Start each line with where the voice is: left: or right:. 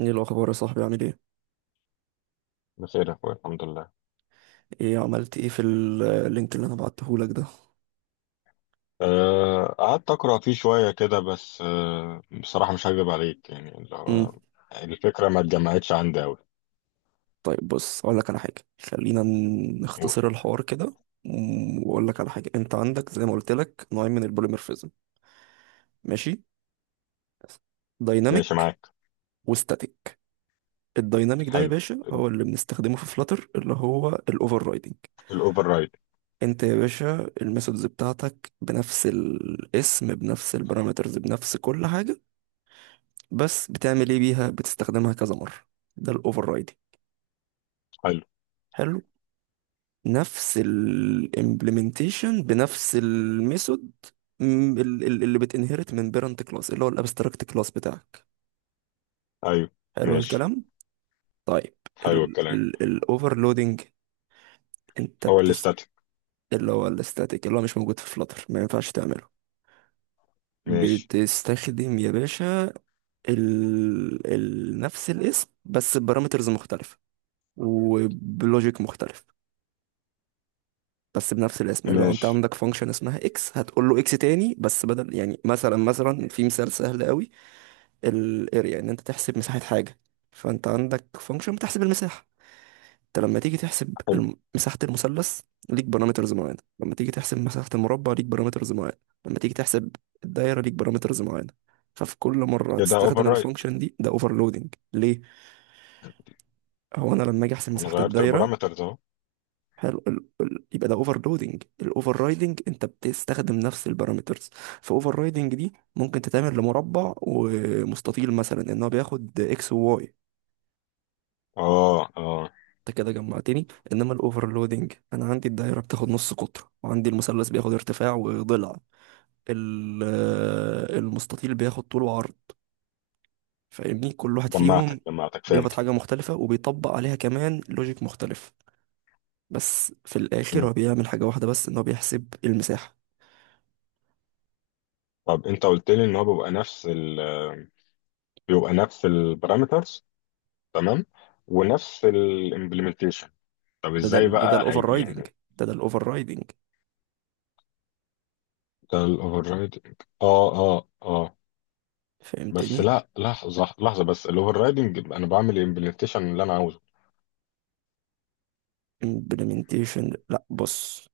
right: ايه الاخبار يا صاحبي؟ عامل ايه؟
left: بخير يا اخويا، الحمد لله.
right: ايه عملت ايه في اللينك اللي انا بعتهولك ده؟
left: قعدت اقرا فيه شويه كده، بس بصراحه مش هكذب عليك، يعني اللي
right: امم.
left: هو الفكره ما اتجمعتش عندي قوي.
right: طيب، بص اقول لك على حاجه، خلينا
left: قول.
right: نختصر الحوار كده. واقول لك على حاجه، انت عندك زي ما قلت لك نوعين من البوليمورفيزم. ماشي.
left: ماشي
right: دايناميك
left: معاك.
right: وستاتيك. الدايناميك ده يا
left: حلو،
right: باشا هو اللي بنستخدمه في فلاتر، اللي هو الاوفر رايدنج.
left: الاوفر رايد.
right: انت يا باشا الميثودز بتاعتك بنفس الاسم، بنفس البارامترز، بنفس كل حاجه، بس بتعمل ايه بيها؟ بتستخدمها كذا مره. ده الاوفر رايدنج.
left: حلو.
right: حلو. نفس الامبلمنتيشن بنفس الميثود، اللي بتنهرت من بيرنت كلاس، اللي هو الابستراكت كلاس بتاعك.
left: ايوه،
right: حلو
left: ماشي.
right: الكلام. طيب،
left: حلو الكلام.
right: الاوفرلودنج، انت
left: هو
right: بتست...
left: الاستاتيك.
right: اللي هو الاستاتيك، اللي هو مش موجود في فلاتر، ما ينفعش تعمله.
left: ماشي،
right: بتستخدم يا باشا نفس الاسم بس ببارامترز مختلفة، وبلوجيك مختلف. بس بنفس الاسم. لو انت
left: ماشي.
right: عندك فانكشن اسمها اكس، هتقول له اكس تاني بس بدل. يعني مثلا في مثال سهل قوي. الاريا، ان انت تحسب مساحة حاجة، فانت عندك فانكشن بتحسب المساحة. انت لما تيجي تحسب
left: حلو،
right: مساحة المثلث ليك بارامترز معينة. لما تيجي تحسب مساحة المربع ليك بارامترز معينة. لما تيجي تحسب الدايرة ليك بارامترز معينة. ففي كل مرة
left: كده
right: هتستخدم
left: اوفر رايد.
right: الفانكشن دي، ده اوفرلودنج ليه. هو انا لما اجي احسب
left: انا
right: مساحة
left: غيرت
right: الدايرة...
left: البارامترز اهو.
right: حلو. يبقى ده اوفر لودنج. الاوفر رايدنج انت بتستخدم نفس البارامترز. فاوفر رايدنج دي ممكن تتعمل لمربع ومستطيل مثلا، ان هو بياخد اكس وواي.
left: اه، اه.
right: انت كده جمعتني. انما الاوفرلودنج، انا عندي الدايره بتاخد نص قطر، وعندي المثلث بياخد ارتفاع وضلع. ال... المستطيل بياخد طول وعرض. فاهمني؟ كل واحد فيهم
left: جمعتك، جمعتك،
right: بياخد
left: فهمت.
right: حاجه مختلفه، وبيطبق عليها كمان لوجيك مختلف، بس في الاخر
left: مم.
right: هو بيعمل حاجه واحده بس، ان هو بيحسب المساحه.
left: طب انت قلت لي ان هو بيبقى نفس البارامترز. تمام. ونفس الامبلمنتيشن. طب
right: ده ده
left: ازاي
right: ده ده
left: بقى
right: الاوفر
left: هي
right: رايدنج،
left: يعني؟
right: ده الاوفر رايدنج.
left: ده الاوفر رايدنج. اه، اه، اه. بس
right: فهمتني؟
left: لا، لحظه، لحظه، بس الاوفر رايدنج انا بعمل الامبلمنتيشن اللي انا عاوزه.
right: امبلمنتيشن؟ لا بص،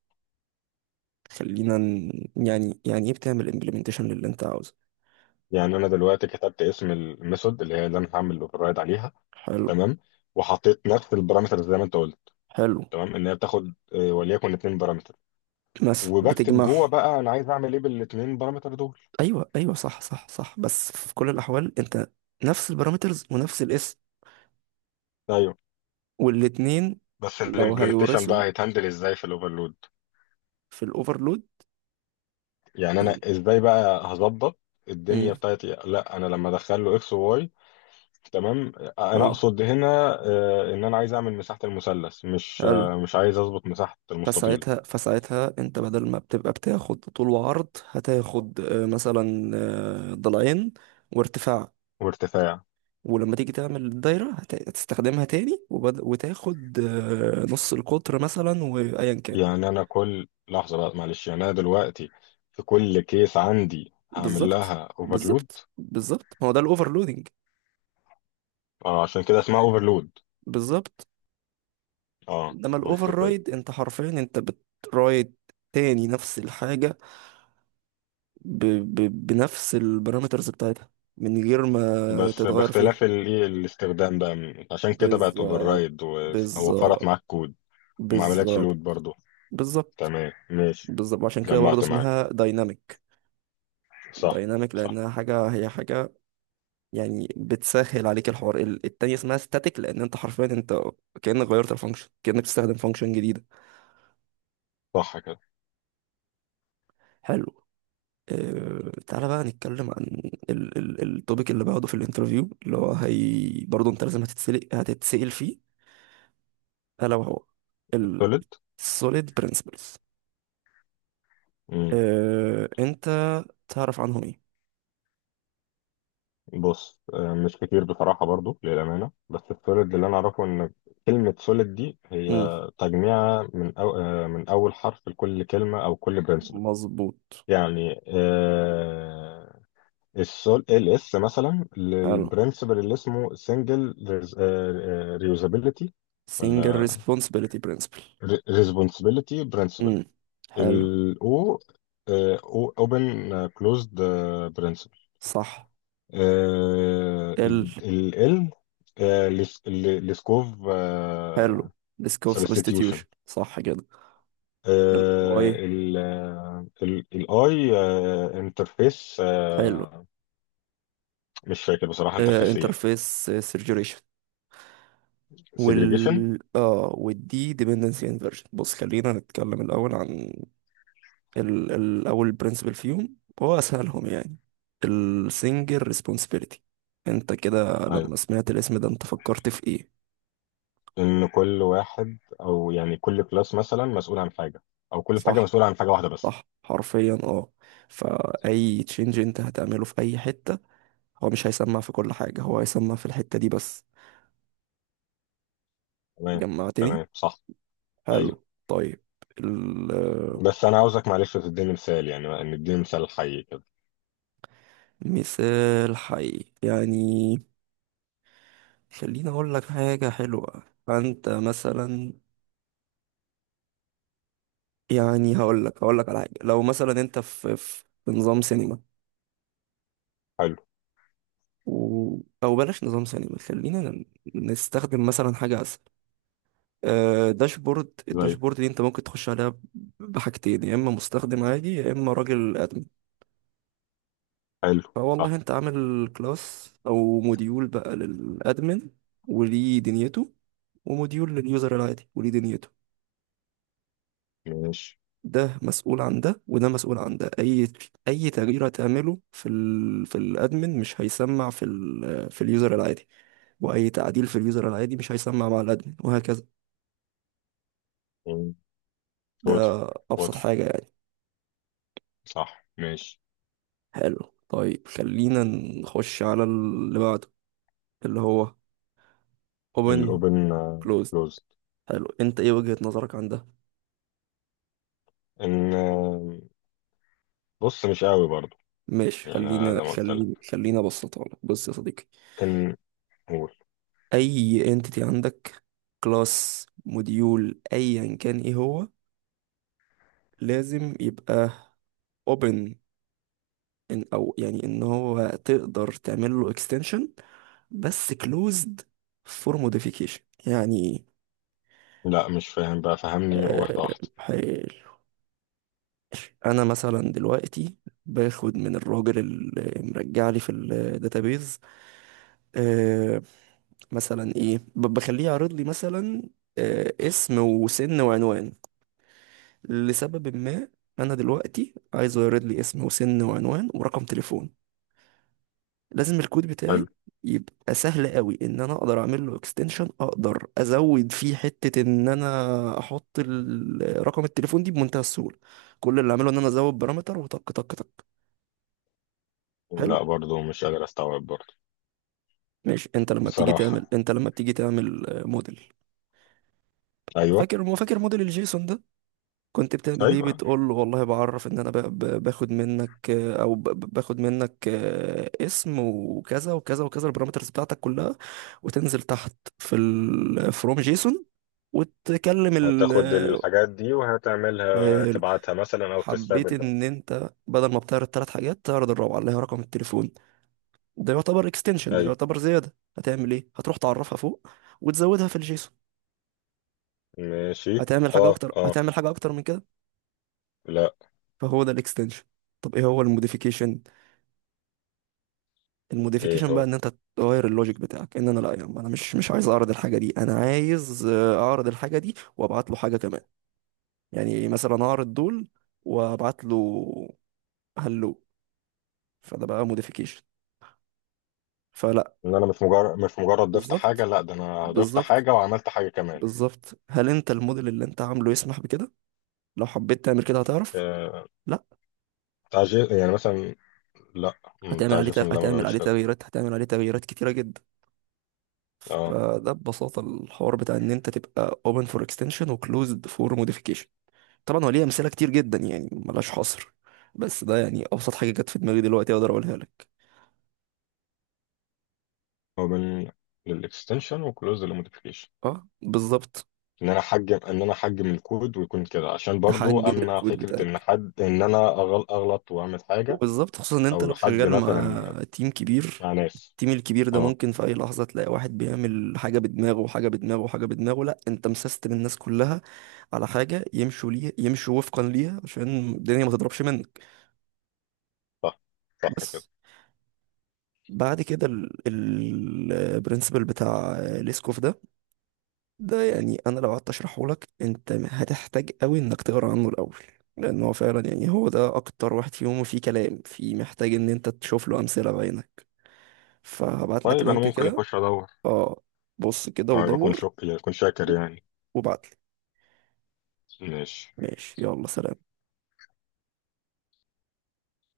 right: خلينا ن- يعني ايه بتعمل امبلمنتيشن للي انت عاوزه؟
left: يعني انا دلوقتي كتبت اسم الميثود اللي انا هعمل الاوفر رايد عليها.
right: حلو.
left: تمام. وحطيت نفس البارامترز زي ما انت قلت.
right: حلو.
left: تمام، ان هي بتاخد وليكن اتنين بارامتر.
right: مثلا
left: وبكتب
right: بتجمعه.
left: جوه بقى، انا عايز اعمل ايه بالاتنين بارامتر دول.
right: ايوه ايوه، صح صح صح. بس في كل الاحوال انت نفس البارامترز ونفس الاسم.
left: ايوه.
right: والاتنين...
left: بس
right: لو
left: الامبلمنتيشن
right: هيورثوا
left: بقى هيتهندل ازاي في الاوفرلود؟
right: في الاوفرلود.
left: يعني انا ازاي بقى هظبط
right: مم،
left: الدنيا بتاعتي؟ لا، انا لما ادخل له اكس وواي. تمام. انا
right: حلو.
left: اقصد هنا، ان انا عايز اعمل مساحه المثلث، مش
right: حلو.
left: آه، مش عايز اظبط مساحه المستطيل.
right: فساعتها انت بدل ما بتبقى بتاخد طول وعرض، هتاخد مثلا ضلعين وارتفاع.
left: وارتفاع.
right: ولما تيجي تعمل الدايرة هتستخدمها تاني، وتاخد نص القطر مثلا، وأيا كان.
left: يعني انا كل لحظه بقى، معلش، يعني انا دلوقتي في كل كيس عندي هعمل
right: بالظبط.
left: لها اوفرلود.
right: بالظبط. بالظبط، ما هو ده الأوفرلودنج.
left: اه، عشان كده اسمها اوفرلود.
right: بالظبط.
left: اه،
right: انما الاوفر
left: منطقي.
right: رايد، انت حرفيا انت بترايد تاني نفس الحاجة ب... بنفس البارامترز بتاعتها، من غير ما
left: بس
right: تتغير فيهم.
left: باختلاف الايه، الاستخدام بقى. عشان كده بقت اوفر
right: بالظبط.
left: رايد، ووفرت
right: بالظبط.
left: معاك كود. وما عملتش لود
right: بالظبط.
left: برضو.
right: بالظبط.
left: تمام، ماشي.
right: بالظبط، عشان كده برضه
left: جمعت
right: اسمها
left: معاك.
right: دايناميك.
left: صح،
right: دايناميك
left: صح،
right: لانها حاجه، هي حاجه يعني بتسهل عليك الحوار. التانية اسمها ستاتيك، لان انت حرفيا انت كانك غيرت الفانكشن، كانك بتستخدم فانكشن جديده.
left: صح كده.
right: حلو. أه، تعالى بقى نتكلم عن ال التوبيك اللي باخده في الانترفيو، اللي هو هي برضه انت لازم هتتسلق هتتسأل فيه، الا وهو
left: السوليد.
right: السوليد برنسبلز.
left: امم.
right: أه، انت تعرف عنهم
left: بص، مش كتير بصراحة، برضو للأمانة، بس السوليد اللي أنا أعرفه إن كلمة سوليد دي هي
right: ايه؟
left: تجميعة من أو آه، من أول حرف لكل كلمة أو كل برنسبل.
right: مظبوط.
left: يعني ال اس مثلا
right: حلو.
left: للبرنسبل اللي اسمه سنجل. ريوزابيلتي،
right: single
left: ولا
right: responsibility principle.
left: ريسبونسبيلتي برنسبل.
right: امم. حلو.
left: O، اوبن كلوزد برنسبل.
right: صح.
left: آه
right: ال
left: ال ال لسكوف
right: حلو.
left: آه،
right: risk of
left: سبستيتيوشن.
right: substitution، صح كده. الاي.
left: I، انترفيس
right: حلو.
left: آه، مش فاكر بصراحة انترفيس ايه.
right: انترفيس سيرجريشن.
left: سيجريجيشن.
right: وال اه والدي dependency inversion. بص خلينا نتكلم الاول عن الاول principle فيهم، هو اسهلهم يعني. السنجل responsibility. انت كده
left: ايوه.
right: لما سمعت الاسم ده انت فكرت في ايه؟
left: ان كل واحد، او يعني كل كلاس مثلا مسؤول عن حاجة. او كل حاجة
right: صح.
left: مسؤولة عن حاجة واحدة بس.
right: صح، حرفيا اه. فأي تشينج انت هتعمله في أي حتة، هو مش هيسمع في كل حاجة، هو هيسمع في الحتة دي بس.
left: تمام.
right: جمعتني؟
left: تمام، صح.
right: حلو،
left: ايوه.
right: طيب.
left: بس انا عاوزك، معلش، تديني مثال، يعني ان اديني مثال حي كده.
right: المثال حي يعني؟ خليني أقول لك حاجة حلوة. فأنت مثلا، يعني هقول لك على حاجة. لو مثلا أنت في نظام سينما،
left: حلو،
right: و... أو بلاش نظام سينما، خلينا نستخدم مثلا حاجة أسهل. داشبورد.
left: زي.
right: الداشبورد دي انت ممكن تخش عليها بحاجتين، يا اما مستخدم عادي يا اما راجل ادمن.
left: حلو،
right: فوالله
left: صح،
right: انت عامل كلاس او موديول بقى للادمن وليه دنيته، وموديول لليوزر العادي وليه دنيته.
left: ماشي.
right: ده مسؤول عن ده، وده مسؤول عن ده. اي تغيير هتعمله في في الادمن مش هيسمع في في اليوزر العادي. واي تعديل في اليوزر العادي مش هيسمع مع الادمن، وهكذا.
left: واضح.
right: ده ابسط
left: واضح،
right: حاجة يعني.
left: صح، ماشي.
right: حلو، طيب، خلينا نخش على اللي بعده، اللي هو open
left: الاوبن
right: closed.
left: كلوزد.
right: حلو. انت ايه وجهة نظرك عن ده؟
left: ان بص، مش قوي برضو.
right: ماشي،
left: يعني أنا زي
right: خلينا
left: ما قلت
right: خلينا
left: لك،
right: خلينا ابسطها لك. بص يا صديقي،
left: ان... قول.
right: اي entity عندك، كلاس موديول ايا كان ايه هو، لازم يبقى open، إن او يعني ان هو تقدر تعمل له extension، بس closed for modification. يعني
left: لا مش فاهم بقى، فهمني واحده واحده.
right: إيه؟ انا مثلا دلوقتي باخد من الراجل اللي مرجع لي في الداتابيز، آه مثلا ايه، بخليه يعرض لي مثلا اسم وسن وعنوان، لسبب ما. انا دلوقتي عايزه يعرض لي اسم وسن وعنوان ورقم تليفون. لازم الكود
left: حلو.
right: بتاعي يبقى سهل قوي، ان انا اقدر اعمل له اكستنشن، اقدر ازود فيه حتة، ان انا احط رقم التليفون دي بمنتهى السهولة. كل اللي اعمله ان انا ازود بارامتر، وطق طق طق. حلو.
left: لا، برضو مش قادر استوعب برضو.
right: ماشي،
left: بصراحه.
right: انت لما بتيجي تعمل موديل.
left: ايوه،
right: فاكر ما فاكر موديل الجيسون ده، كنت بتعمل ايه؟
left: ايوه.
right: بتقول له والله بعرف ان انا باخد منك او باخد منك اسم وكذا وكذا وكذا، البارامترز بتاعتك كلها. وتنزل تحت في فروم جيسون، وتكلم ال
left: هتاخد
right: آه،
left: الحاجات دي وهتعملها،
right: حلو.
left: تبعتها مثلا او
right: حبيت،
left: تستقبل بقى.
right: ان انت بدل ما بتعرض ثلاث حاجات تعرض الرابعه، اللي هي رقم التليفون. ده يعتبر اكستنشن، ده
left: ايوه،
right: يعتبر زياده. هتعمل ايه؟ هتروح تعرفها فوق وتزودها في الجيسون.
left: ماشي.
right: هتعمل حاجه
left: اه،
right: اكتر،
left: اه.
right: هتعمل حاجه اكتر من كده.
left: لا.
right: فهو ده الاكستنشن. طب ايه هو الموديفيكيشن؟
left: ايه
right: الموديفيكيشن بقى،
left: هو؟
right: ان انت تغير اللوجيك بتاعك. ان انا لا، يا عم انا مش عايز اعرض الحاجه دي، انا عايز اعرض الحاجه دي وابعت له حاجه كمان. يعني مثلا اعرض دول وابعت له. هلو. فده بقى موديفيكيشن. فلا...
left: ان انا مش مجرد ضفت حاجه،
right: بالظبط.
left: لا ده انا ضفت
right: بالظبط.
left: حاجه وعملت حاجه كمان.
right: بالظبط، هل انت الموديل اللي انت عامله يسمح بكده؟ لو حبيت تعمل كده هتعرف؟
left: آه،
right: لا.
left: تعجيل يعني مثلا. لا. بتاع جيسون، لا ما بعملش كده.
right: هتعمل عليه تغييرات كتيره جدا.
left: اه.
right: فده ببساطة الحوار بتاع ان انت تبقى open for extension و closed for modification. طبعا هو ليه امثلة كتير جدا، يعني ملهاش حصر، بس ده يعني ابسط حاجة جت في دماغي دلوقتي اقدر اقولها لك.
left: هو من للاكستنشن وكلوز للموديفيكيشن.
right: اه، بالظبط.
left: ان انا احجم الكود ويكون كده، عشان برضو
right: تحجم
left: امنع
right: الكود
left: فكره ان
right: بتاعك،
left: حد ان انا اغلط واعمل حاجه.
right: وبالظبط، خصوصا ان انت
left: او
right: لو
left: حد
right: شغال
left: مثلا
right: مع تيم كبير.
left: مع ناس.
right: التيم الكبير ده
left: اه.
right: ممكن في اي لحظة تلاقي واحد بيعمل حاجة بدماغه، وحاجة بدماغه، وحاجة بدماغه. لا، انت مسستم الناس كلها على حاجة، يمشوا ليه يمشوا وفقا ليها، عشان الدنيا ما تضربش منك.
left: صح. صح كده.
right: بس. بعد كده، البرنسبل بتاع ليسكوف ده، ده يعني انا لو قعدت اشرحه لك انت هتحتاج قوي انك تقرا عنه الاول، لان هو فعلا يعني هو ده اكتر واحد فيهم فيه كلام، فيه محتاج ان انت تشوف له امثله بعينك. فهبعت لك
left: طيب انا
right: لينك
left: ممكن
right: كده.
left: اخش ادور؟
right: اه، بص كده
left: طيب
right: ودور،
left: اكون شاكر يعني.
right: وبعت لي.
left: ماشي.
right: ماشي. يلا سلام.